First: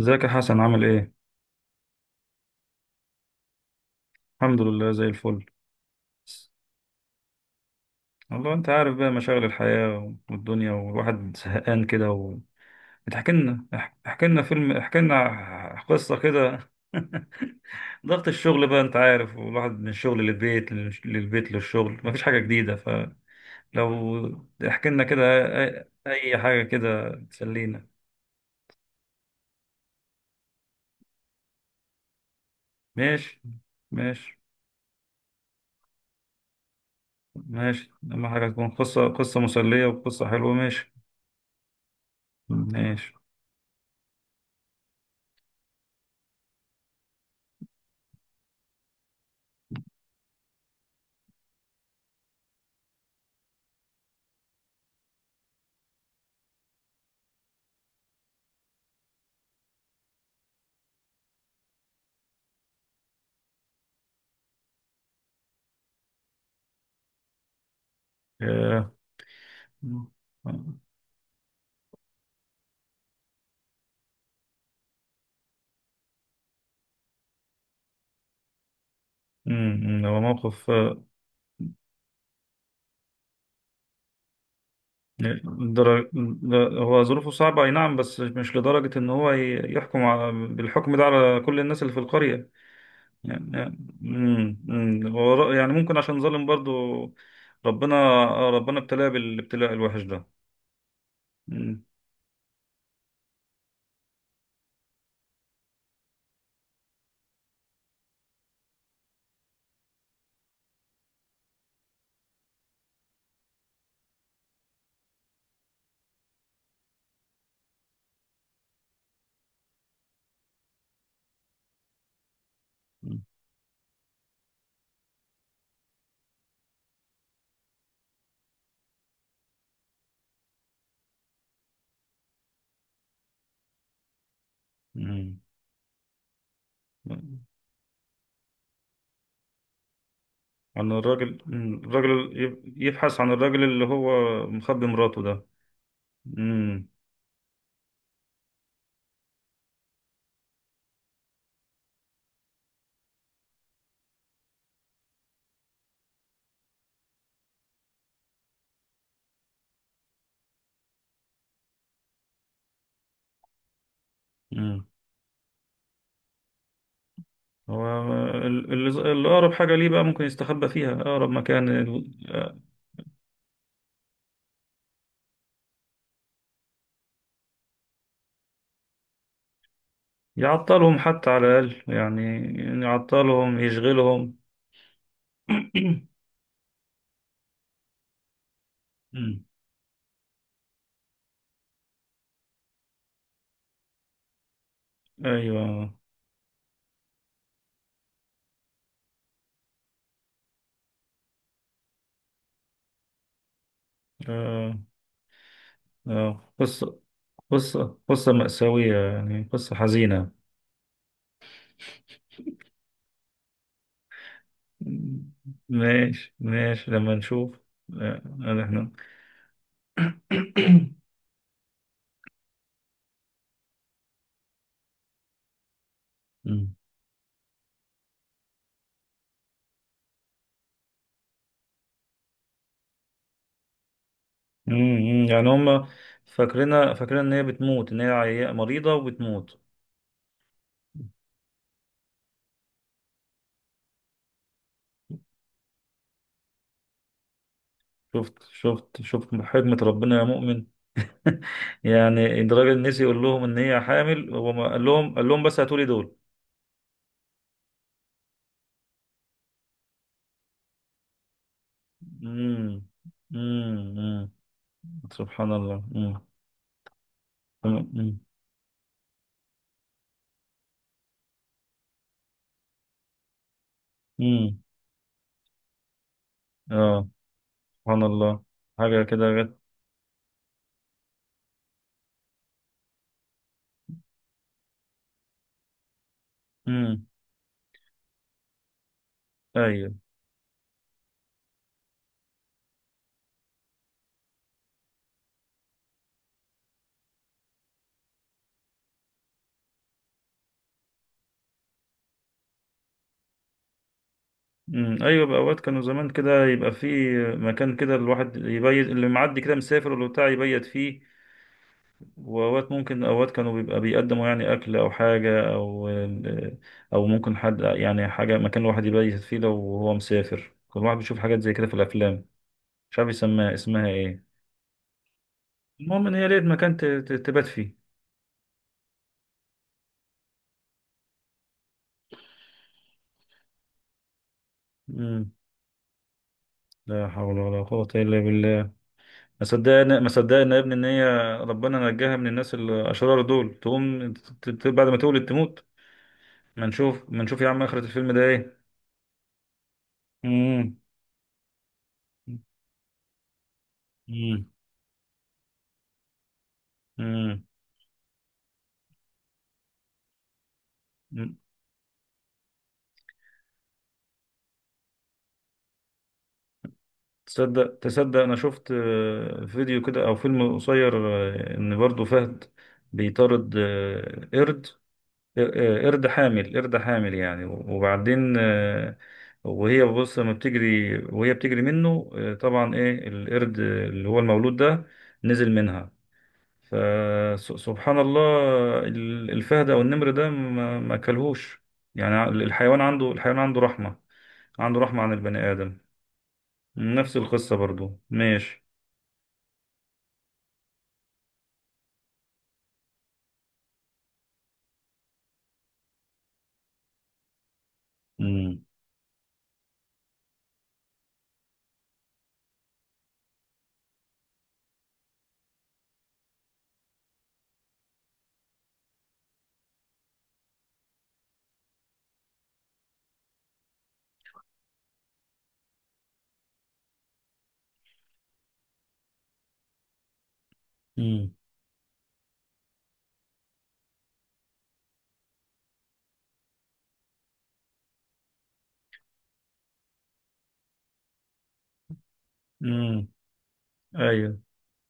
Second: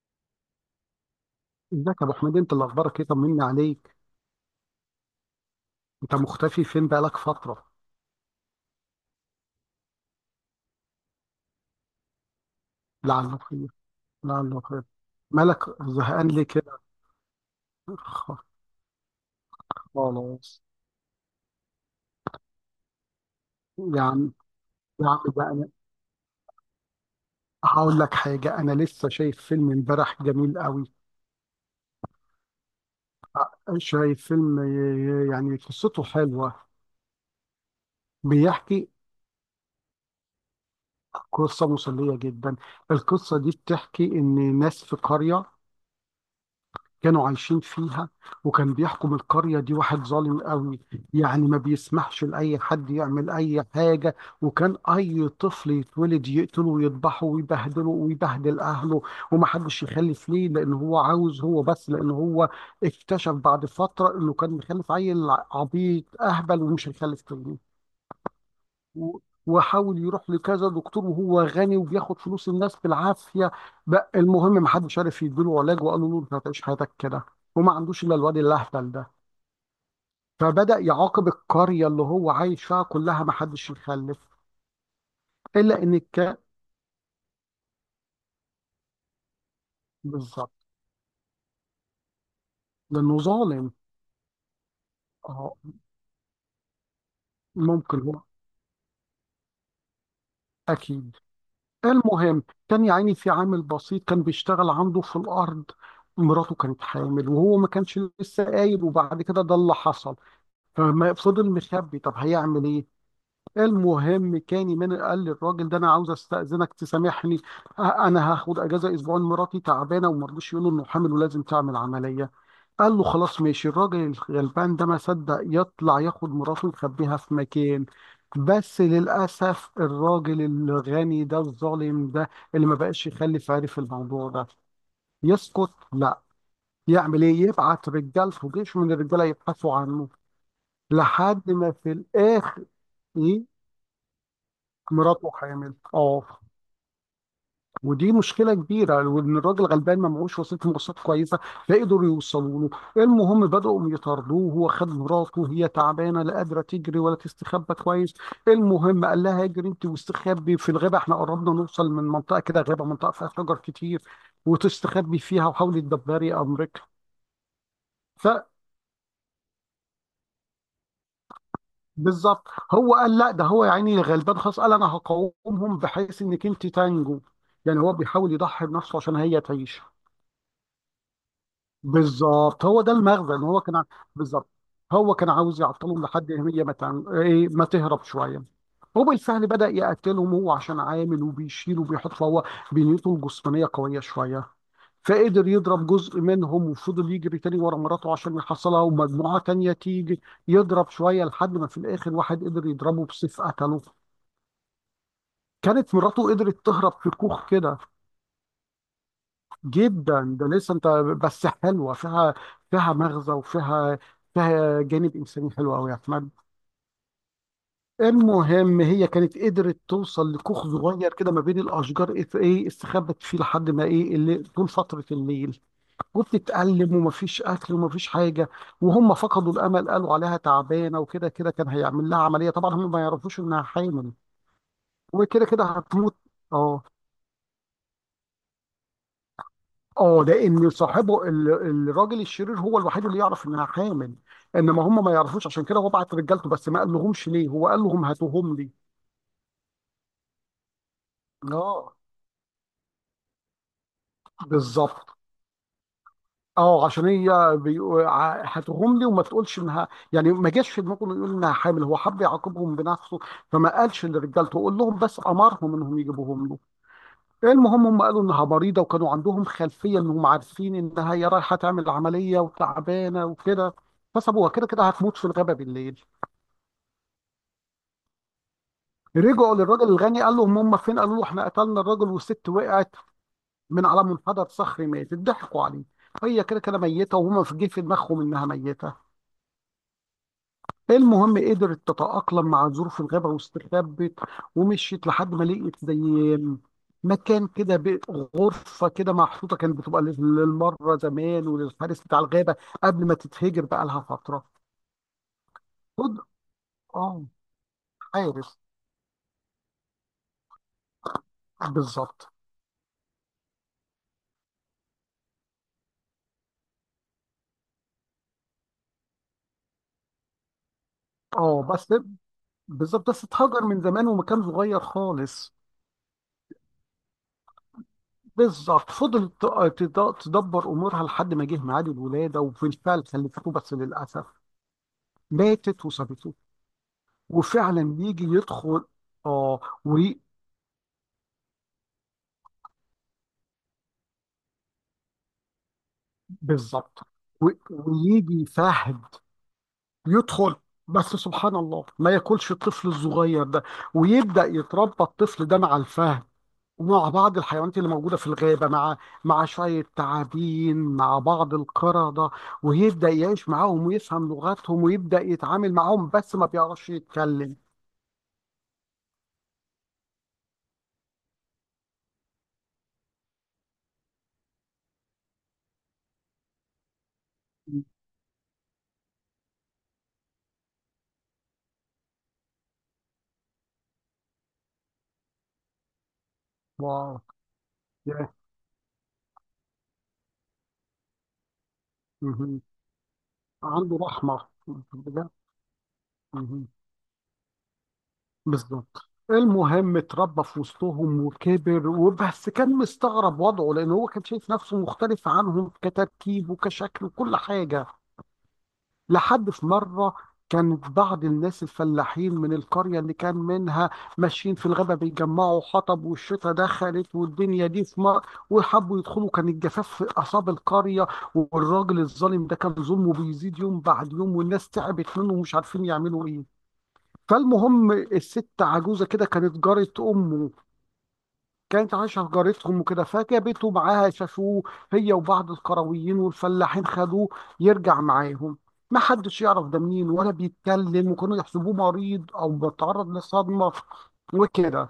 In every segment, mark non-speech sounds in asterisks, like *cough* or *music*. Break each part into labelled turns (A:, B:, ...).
A: ازيك يا حسن؟ عامل ايه؟
B: ازيك يا ابو حميد؟ انت اللي اخبارك ايه؟ طمني عليك.
A: الحمد لله، زي الفل.
B: انت مختفي فين؟ بقالك فتره.
A: والله انت عارف بقى، مشاغل الحياة والدنيا، والواحد زهقان كده احكي
B: لعله
A: لنا
B: خير.
A: احكي لنا
B: لعله
A: فيلم،
B: خير.
A: احكي
B: مالك
A: لنا قصة
B: زهقان ليه
A: كده. *laughs*
B: كده؟
A: ضغط الشغل بقى، انت عارف، والواحد من الشغل
B: خلاص.
A: للبيت، للشغل، مفيش حاجة جديدة، فلو
B: يا عم،
A: احكي لنا
B: يا عم
A: كده
B: بقى انا
A: اي أي حاجة كده تسلينا.
B: هقول لك حاجه. انا لسه شايف فيلم امبارح جميل قوي.
A: ماشي،
B: شايف
A: ماشي،
B: فيلم، آه، يعني قصته حلوه.
A: ماشي، اهم حاجة تكون
B: بيحكي
A: قصة مسلية، وقصة حلوة. ماشي،
B: قصه مسليه جدا.
A: ماشي.
B: القصه دي بتحكي ان ناس في قريه كانوا عايشين فيها، وكان بيحكم القرية دي واحد ظالم قوي. يعني ما بيسمحش لأي حد يعمل أي حاجة، وكان أي طفل يتولد يقتله ويذبحه ويبهدله ويبهدل أهله ومحدش يخلف ليه، لأن هو عاوز هو بس. لأن هو اكتشف بعد فترة إنه كان مخلف عيل عبيط أهبل ومش هيخلف تاني.
A: آه.
B: و- وحاول
A: امم.
B: يروح لكذا دكتور، وهو غني وبياخد فلوس الناس بالعافيه. بقى المهم ما حدش عارف يديله علاج، وقالوا له انت هتعيش حياتك كده وما عندوش الا الواد الاهبل ده.
A: هو موقف،
B: فبدا
A: آه،
B: يعاقب القريه اللي هو عايش فيها كلها، ما حدش يخلف الا ان
A: درج... هو ظروفه صعبة، أي نعم، بس مش لدرجة إن هو يحكم
B: بالظبط
A: بالحكم ده على كل الناس اللي في القرية،
B: لانه
A: يعني.
B: ظالم.
A: امم، أمم. هو
B: اه،
A: يعني ممكن عشان ظالم برضو. ربنا
B: ممكن هو.
A: ربنا ابتلاه بالابتلاء الوحش ده.
B: اكيد.
A: امم،
B: المهم كان يا عيني في عامل بسيط كان بيشتغل عنده في الارض. مراته كانت حامل وهو ما كانش لسه قايل، وبعد كده ده اللي حصل. ففضل مخبي، طب هيعمل ايه؟ المهم كاني من قال للراجل ده انا عاوز استاذنك تسامحني. انا هاخد اجازه اسبوعين، مراتي تعبانه وما رضوش يقولوا انه حامل ولازم تعمل عمليه. قال له خلاص ماشي. الراجل الغلبان ده ما صدق يطلع ياخد مراته ويخبيها في مكان. بس للاسف الراجل الغني ده الظالم ده اللي ما بقاش يخلف عرف الموضوع ده.
A: أمم.
B: يسكت؟ لا. يعمل ايه؟ يبعت رجالته جيش من الرجاله يبحثوا عنه.
A: عن الراجل.
B: لحد ما
A: أمم.
B: في
A: الراجل
B: الاخر،
A: يبحث عن
B: ايه،
A: الراجل اللي هو مخبي مراته
B: مراته
A: ده.
B: حامل. اه،
A: امم.
B: ودي مشكله كبيره، وان الراجل غلبان ما معهوش وسيله مواصلات كويسه. لا قدروا يوصلوا له. المهم بداوا يطاردوه. هو خد مراته، هي تعبانه، لا قادره تجري ولا تستخبى كويس. المهم قال لها اجري انت واستخبي في الغابه، احنا قربنا نوصل من منطقه كده غابه، منطقه فيها شجر كتير وتستخبي فيها وحاولي تدبري امرك.
A: هو
B: ف
A: الأقرب حاجة ليه بقى، ممكن يستخبى فيها، أقرب مكان
B: بالظبط. هو قال لا، ده هو يا عيني غلبان خلاص، قال انا هقاومهم بحيث انك انت تنجو. يعني هو بيحاول يضحي بنفسه عشان هي تعيش.
A: يعطلهم حتى على الأقل، يعني
B: بالظبط. هو ده المغزى، ان
A: يعطلهم،
B: هو كان
A: يشغلهم.
B: بالظبط. هو كان عاوز
A: *coughs*
B: يعطلهم لحد إن هي ما تعمل ايه، ما تهرب شويه.
A: أمم.
B: وبالفعل بدأ يقتلهم هو عشان عامل وبيشيل وبيحط، فهو بنيته الجسمانيه قويه شويه. فقدر يضرب
A: أيوة.
B: جزء منهم وفضل يجري تاني ورا مراته عشان يحصلها، ومجموعه تانيه تيجي يضرب شويه، لحد ما في الاخر واحد قدر يضربه بسيف قتله.
A: آه.
B: كانت مراته
A: آه،
B: قدرت تهرب
A: قصة
B: في كوخ كده.
A: قصة قصة مأساوية، يعني قصة حزينة.
B: جدا ده لسه انت. بس حلوه فيها، فيها مغزى وفيها، فيها جانب انساني حلو قوي يا احمد.
A: ماشي، ماشي، لما نشوف. آه،
B: المهم
A: إحنا.
B: هي كانت قدرت توصل لكوخ
A: *coughs*
B: صغير كده ما بين الاشجار، ايه، إيه، استخبت فيه لحد ما، ايه اللي طول فتره الليل
A: مم.
B: وبتتألم ومفيش اكل ومفيش حاجه. وهم فقدوا الامل، قالوا عليها تعبانه وكده كده كان هيعمل لها عمليه طبعا، هم ما يعرفوش انها حامل
A: مم،
B: وكده
A: يعني
B: كده
A: هم
B: هتموت. اه.
A: فاكرين إن هي بتموت، إن هي مريضة وبتموت.
B: اه، لان صاحبه الراجل الشرير هو الوحيد اللي يعرف انها حامل. انما هم ما يعرفوش، عشان كده هو بعت رجالته بس ما قال لهمش ليه، هو قال لهم
A: شفت،
B: هاتوهم لي.
A: شفت، شفت حكمة ربنا يا مؤمن. *laughs*
B: اه.
A: يعني الراجل نسي يقول لهم ان هي حامل، هو ما قال
B: بالظبط.
A: لهم قال لهم بس هاتولي دول.
B: اه، عشان هي هاتوهم لي وما تقولش انها، يعني ما جاش في دماغه انه يقول انها حامل، هو حب يعاقبهم
A: امم.
B: بنفسه. فما قالش
A: امم.
B: لرجالته قول لهم بس،
A: سبحان
B: امرهم
A: الله.
B: انهم يجيبوهم له. المهم هم
A: امم.
B: قالوا انها مريضه، وكانوا عندهم خلفيه انهم عارفين انها هي رايحه تعمل عمليه وتعبانه وكده. فسابوها
A: امم.
B: كده كده هتموت في الغابه بالليل.
A: اه. سبحان الله، حاجة كده
B: رجعوا
A: غير.
B: للراجل الغني، قال لهم هم فين، قالوا له احنا قتلنا الراجل والست وقعت من على منحدر صخري ماتت. ضحكوا عليه، هي كده كده
A: امم.
B: ميته، وهم في جه في دماغهم انها ميته.
A: ايوه.
B: المهم قدرت تتأقلم مع ظروف الغابة، واستخبت ومشيت لحد ما لقيت زي مكان كده، غرفة كده محطوطة كانت بتبقى للمرة زمان وللحارس بتاع الغابة، قبل ما تتهجر بقى لها فترة.
A: امم. ايوه بقى، اوقات كانوا زمان
B: خد-
A: كده يبقى في
B: اه.
A: مكان كده، الواحد
B: حارس،
A: يبيت، اللي معدي كده مسافر ولا بتاع يبيت فيه.
B: بالظبط.
A: وأوقات ممكن، أوقات كانوا بيبقى بيقدموا يعني أكل أو حاجة، أو أو ممكن حد يعني حاجة، مكان الواحد يبيت فيه لو هو مسافر. كل واحد بيشوف حاجات زي
B: اه
A: كده في
B: بس،
A: الأفلام. مش عارف
B: بالظبط بس
A: يسميها،
B: اتهجر من
A: اسمها
B: زمان،
A: إيه.
B: ومكان صغير خالص.
A: المهم إن هي لقيت مكان تبات فيه.
B: بالظبط. فضلت تدبر امورها لحد ما جه ميعاد الولاده، وبالفعل خلفته، بس للاسف
A: مم.
B: ماتت وسابته.
A: لا حول ولا قوة
B: وفعلا
A: إلا
B: يجي
A: بالله.
B: يدخل.
A: ما
B: اه.
A: صدقنا ما
B: وي-
A: صدقنا يا ابني إن هي ربنا نجاها من الناس الأشرار دول، تقوم بعد ما تولد تموت. ما
B: بالظبط.
A: نشوف ما نشوف
B: و-
A: يا عم آخرة الفيلم ده
B: ويجي
A: إيه.
B: فهد يدخل،
A: مم.
B: بس سبحان الله ما ياكلش الطفل الصغير ده. ويبدا
A: مم.
B: يتربى الطفل ده مع الفهد، مع بعض الحيوانات اللي موجودة في الغابة، مع شوية تعابين مع
A: مم.
B: بعض القردة. ويبدأ يعيش معاهم ويفهم لغتهم ويبدأ يتعامل معاهم بس ما بيعرفش يتكلم.
A: تصدق انا شفت فيديو كده، او فيلم قصير، ان برضو فهد بيطارد قرد، آه، قرد حامل يعني، وبعدين، آه، وهي بتجري منه، طبعا، ايه القرد اللي هو المولود ده نزل منها،
B: واو.
A: فسبحان الله.
B: ياه.
A: الفهد او النمر ده ما اكلهوش. يعني
B: مهم.
A: الحيوان عنده رحمة،
B: عنده رحمة.
A: عنده رحمة عن
B: بجد.
A: البني آدم.
B: مهم.
A: نفس القصة برضو. ماشي.
B: بالظبط. المهم اتربى في وسطهم وكبر، وبس كان مستغرب وضعه لأن هو كان شايف نفسه مختلف عنهم كتركيب وكشكل وكل حاجة.
A: امم،
B: لحد في مرة كانت بعض الناس الفلاحين من القرية اللي كان منها ماشيين في الغابة بيجمعوا حطب، والشتا دخلت والدنيا دي في مر وحبوا يدخلوا، كان الجفاف في أعصاب القرية. والراجل الظالم ده كان ظلمه بيزيد يوم بعد يوم، والناس تعبت منه ومش عارفين يعملوا إيه. فالمهم الست عجوزة كده كانت جارة أمه،
A: امم،
B: كانت عايشة في جارتهم وكده، فجابته معاها. شافوه هي وبعض القرويين والفلاحين، خدوه يرجع معاهم. ما حدش يعرف ده منين ولا بيتكلم، وكانوا يحسبوه مريض او
A: امم.
B: بيتعرض لصدمة
A: ايوه.
B: وكده.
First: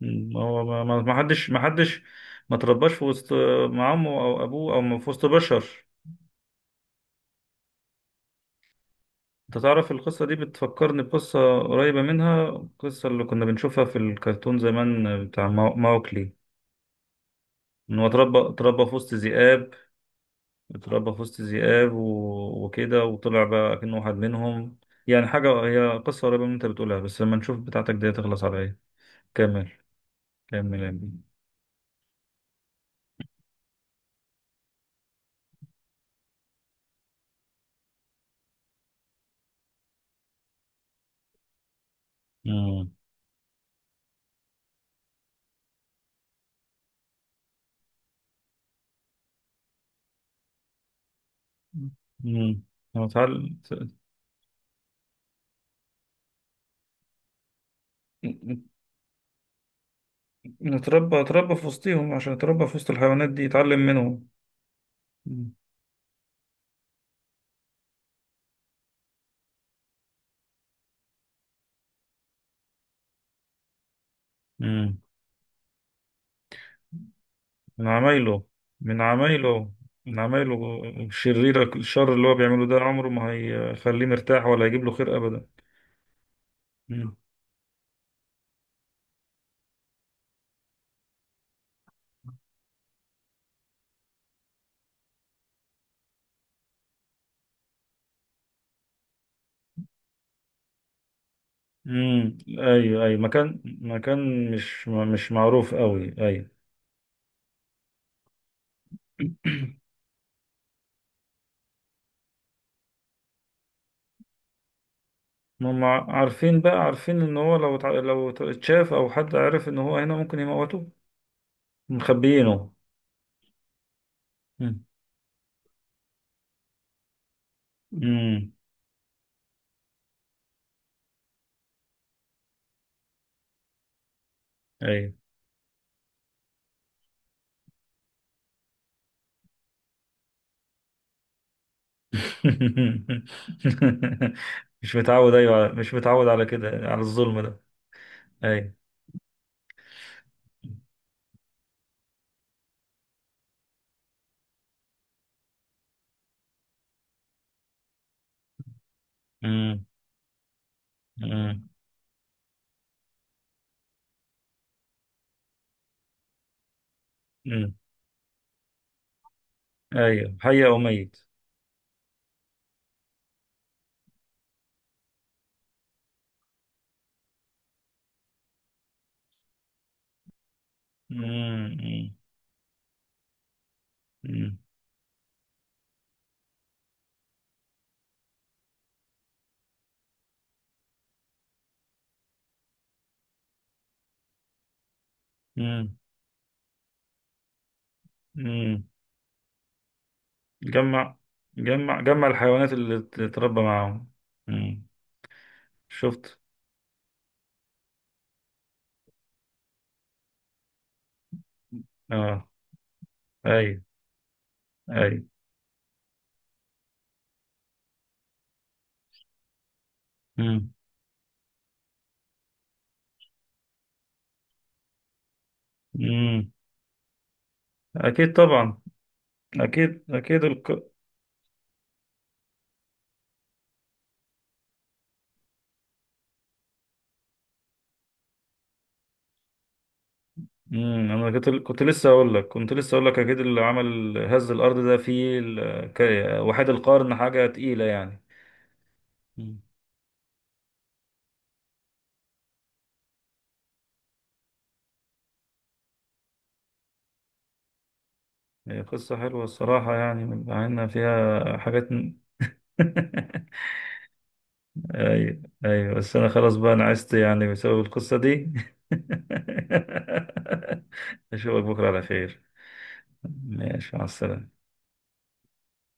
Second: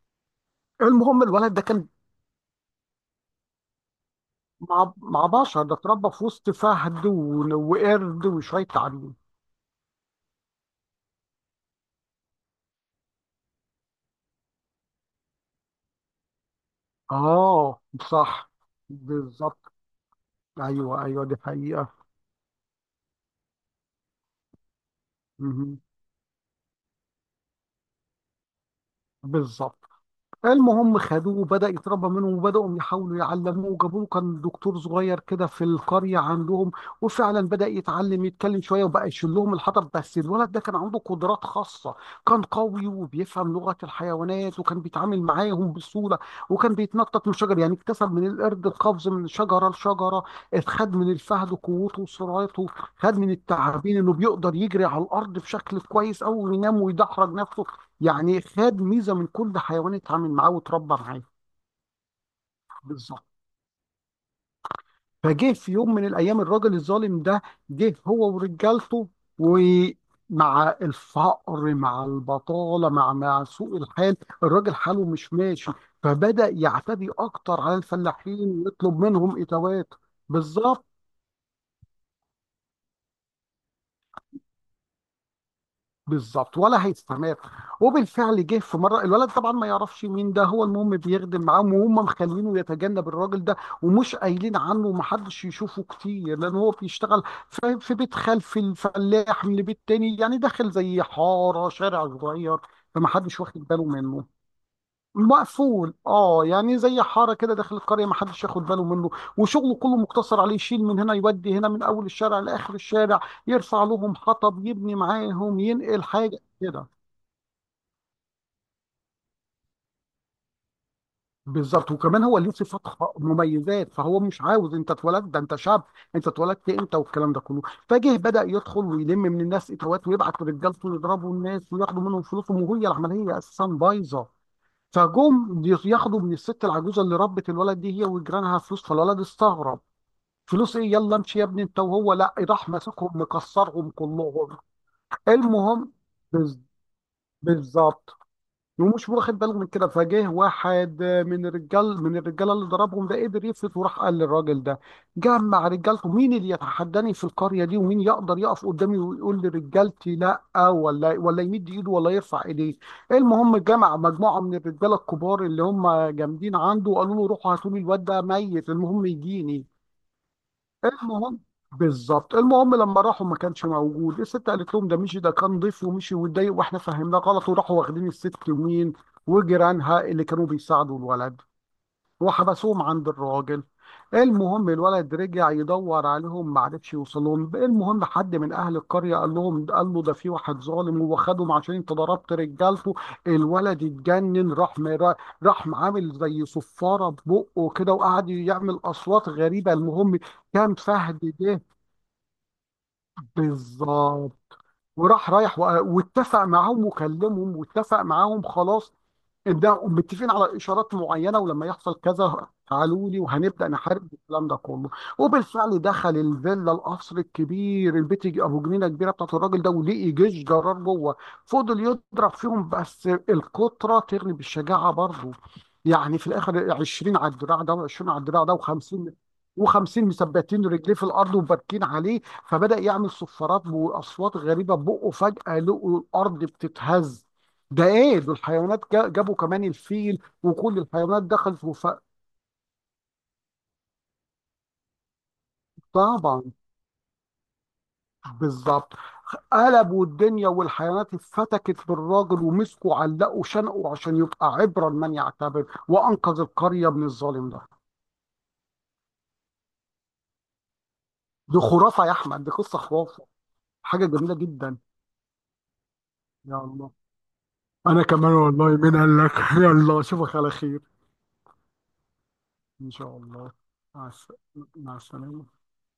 A: مم. ما هو، ما ما ما
B: المهم
A: حدش
B: الولد
A: ما
B: ده كان
A: حدش ما ترباش في وسط، مع عمه او ابوه،
B: مع
A: او في وسط
B: مع بشر.
A: بشر.
B: ده اتربى في وسط فهد ون- وقرد وشوية تعابين.
A: انت تعرف القصه دي بتفكرني بقصه قريبه منها، القصه اللي كنا بنشوفها في الكرتون زمان، بتاع ماوكلي.
B: اه.
A: ان هو اتربى
B: صح.
A: اتربى في وسط ذئاب،
B: بالظبط. ايوه
A: اتربى في
B: ايوه دي
A: وسط ذئاب
B: حقيقة.
A: وكده، وطلع بقى كأنه واحد منهم. يعني حاجه،
B: مهم.
A: هي قصه قريبه من اللي انت بتقولها، بس لما نشوف بتاعتك دي تخلص على ايه. كمل
B: بالظبط.
A: كمل
B: المهم
A: يا
B: خدوه وبدأ يتربى منهم، وبدأوا يحاولوا يعلموه وجابوا له كان دكتور صغير كده في القرية عندهم. وفعلا بدأ يتعلم يتكلم شوية، وبقى يشيل لهم الحطب. بس الولد ده كان عنده قدرات خاصة. كان
A: بيه.
B: قوي وبيفهم لغة الحيوانات وكان بيتعامل معاهم بسهولة. وكان بيتنطط من شجر، يعني اكتسب من القرد القفز من شجرة لشجرة، اتخد من الفهد قوته
A: مم.
B: وسرعته،
A: هو
B: خد من
A: اتعلم.
B: التعابين انه بيقدر يجري على الأرض بشكل كويس أوي وينام ويدحرج نفسه. يعني خد ميزه من كل حيوان اتعامل معاه واتربى
A: نتربى
B: معاه.
A: اتربى في وسطهم، عشان اتربى في وسط
B: بالظبط.
A: الحيوانات دي يتعلم منهم. مم.
B: فجه في يوم من الايام الراجل الظالم ده، جه هو ورجالته. ومع الفقر مع البطاله مع سوء الحال، الراجل
A: مم.
B: حاله مش ماشي. فبدأ يعتدي اكتر على
A: من عمايله
B: الفلاحين ويطلب
A: من
B: منهم
A: عمايله
B: اتاوات.
A: من عمايله
B: بالظبط.
A: الشريرة، الشر اللي هو بيعمله ده عمره ما هيخليه مرتاح، ولا هيجيب له خير أبدا.
B: بالظبط ولا
A: مم.
B: هيستمر. وبالفعل جه في مره، الولد طبعا ما يعرفش مين ده، هو المهم بيخدم معاهم وهم مخلينه يتجنب الراجل ده، ومش قايلين عنه ومحدش يشوفه كتير لان هو بيشتغل في بيت خلف الفلاح من بيت تاني، يعني داخل زي حاره شارع
A: مم.
B: صغير.
A: أيوه، أيوه،
B: فمحدش
A: مكان
B: واخد باله منه،
A: مكان مش معروف
B: مقفول،
A: قوي،
B: اه،
A: أيوه.
B: يعني زي حاره كده داخل القريه ما حدش ياخد باله منه. وشغله كله
A: *clears throat*
B: مقتصر عليه يشيل من هنا يودي هنا، من اول الشارع لاخر الشارع، يرفع لهم حطب يبني معاهم
A: هم
B: ينقل حاجه
A: عارفين بقى،
B: كده.
A: عارفين إن هو لو لو اتشاف أو حد عرف إن هو هنا ممكن يموتوه.
B: بالظبط. وكمان هو ليه
A: مخبيينه.
B: صفات مميزات، فهو مش عاوز. انت اتولدت ده، انت شاب، انت اتولدت امتى، والكلام ده كله. فجه بدأ
A: امم،
B: يدخل ويلم من الناس اتوات، ويبعت رجالته يضربوا الناس وياخدوا منهم فلوسهم، وهي العمليه اساسا بايظه.
A: ايوه.
B: فجم ياخدوا من الست العجوزه اللي ربت الولد دي هي وجيرانها فلوس، فالولد استغرب فلوس ايه يلا امشي يا ابني انت وهو، لا
A: *laughs*
B: راح ماسكهم مكسرهم كلهم.
A: مش متعود ايوه على-
B: المهم
A: مش متعود على
B: بز-
A: كده، على الظلم ده.
B: بالظبط.
A: ايوه.
B: ومش واخد باله من كده. فجه واحد من الرجال من الرجاله اللي ضربهم ده قدر يفلت وراح قال للراجل ده، جمع رجالته، مين اللي يتحداني في القريه دي، ومين يقدر يقف قدامي ويقول
A: امم،
B: لرجالتي لا، ولا
A: امم،
B: يمد ايده ولا يرفع ايديه. المهم جمع مجموعه من الرجاله الكبار اللي هم جامدين عنده، وقالوا له روحوا هاتوا
A: امم،
B: لي الواد ده ميت، المهم يجيني.
A: ايوه، حي او ميت.
B: المهم. بالظبط. المهم لما راحوا ما كانش موجود، الست قالت لهم ده مشي، ده كان ضيف ومشي واتضايق واحنا فهمناه غلط. وراحوا واخدين الست يمين وجيرانها اللي كانوا بيساعدوا الولد،
A: امم.
B: وحبسوهم عند الراجل.
A: امم،
B: المهم الولد رجع يدور عليهم ما عرفش يوصلهم، المهم حد من اهل القريه قال لهم، قال له ده في واحد ظالم وخدهم عشان انت ضربت رجالته. الولد اتجنن، راح
A: امم،
B: عامل زي صفاره ببقه كده وقعد يعمل
A: امم.
B: اصوات غريبه. المهم كان
A: جمع
B: فهد ده.
A: جمع الحيوانات اللي تتربى معاهم.
B: بالظبط.
A: امم.
B: وراح رايح
A: شفت.
B: واتفق معاهم وكلمهم واتفق معاهم خلاص، ان ده متفقين على اشارات معينه ولما يحصل كذا
A: اه،
B: تعالوا لي وهنبدا
A: ايوه،
B: نحارب الكلام ده كله.
A: ايوه.
B: وبالفعل دخل الفيلا، القصر الكبير، البيت ابو جنينه كبيره بتاعت الراجل ده، ولقي جيش جرار
A: امم،
B: جوه. فضل يضرب فيهم، بس القطره تغلب بالشجاعه برضه. يعني في
A: امم،
B: الاخر 20 على الدراع ده و20 على
A: اكيد
B: الدراع ده
A: طبعا.
B: و50 و50
A: اكيد، اكيد.
B: مثبتين رجليه في الارض وباركين عليه. فبدأ يعمل صفارات وأصوات غريبة بقه، فجأة لقوا الأرض بتتهز، ده إيه دول؟ الحيوانات جابوا كمان الفيل وكل
A: امم،
B: الحيوانات
A: انا كنت
B: دخلت.
A: كنت
B: وف...
A: لسه اقول لك كنت لسه اقول لك اكيد اللي عمل هز الارض ده فيه
B: طبعا.
A: وحيد القرن، حاجه تقيله، يعني.
B: بالظبط.
A: مم.
B: قلبوا الدنيا، والحيوانات اتفتكت بالراجل ومسكوا علقوا شنقوا عشان يبقى عبرة لمن يعتبر، وأنقذ القرية من الظالم ده.
A: هي قصه حلوه الصراحه، يعني مع ان فيها
B: دي
A: حاجات
B: خرافة يا أحمد، دي قصة خرافة.
A: *laughs*
B: حاجة جميلة جدا.
A: ايوه، ايوه، بس انا خلاص
B: يا
A: بقى، انا
B: الله.
A: عشت يعني بسبب
B: أنا
A: القصه
B: كمان
A: دي.
B: والله، مين قال لك. *laughs* يلا أشوفك على خير.
A: *laughs* اشوفك بكره على خير.
B: إن شاء الله.
A: ماشي، مع
B: مع الس-
A: السلامه.
B: مع السلامة.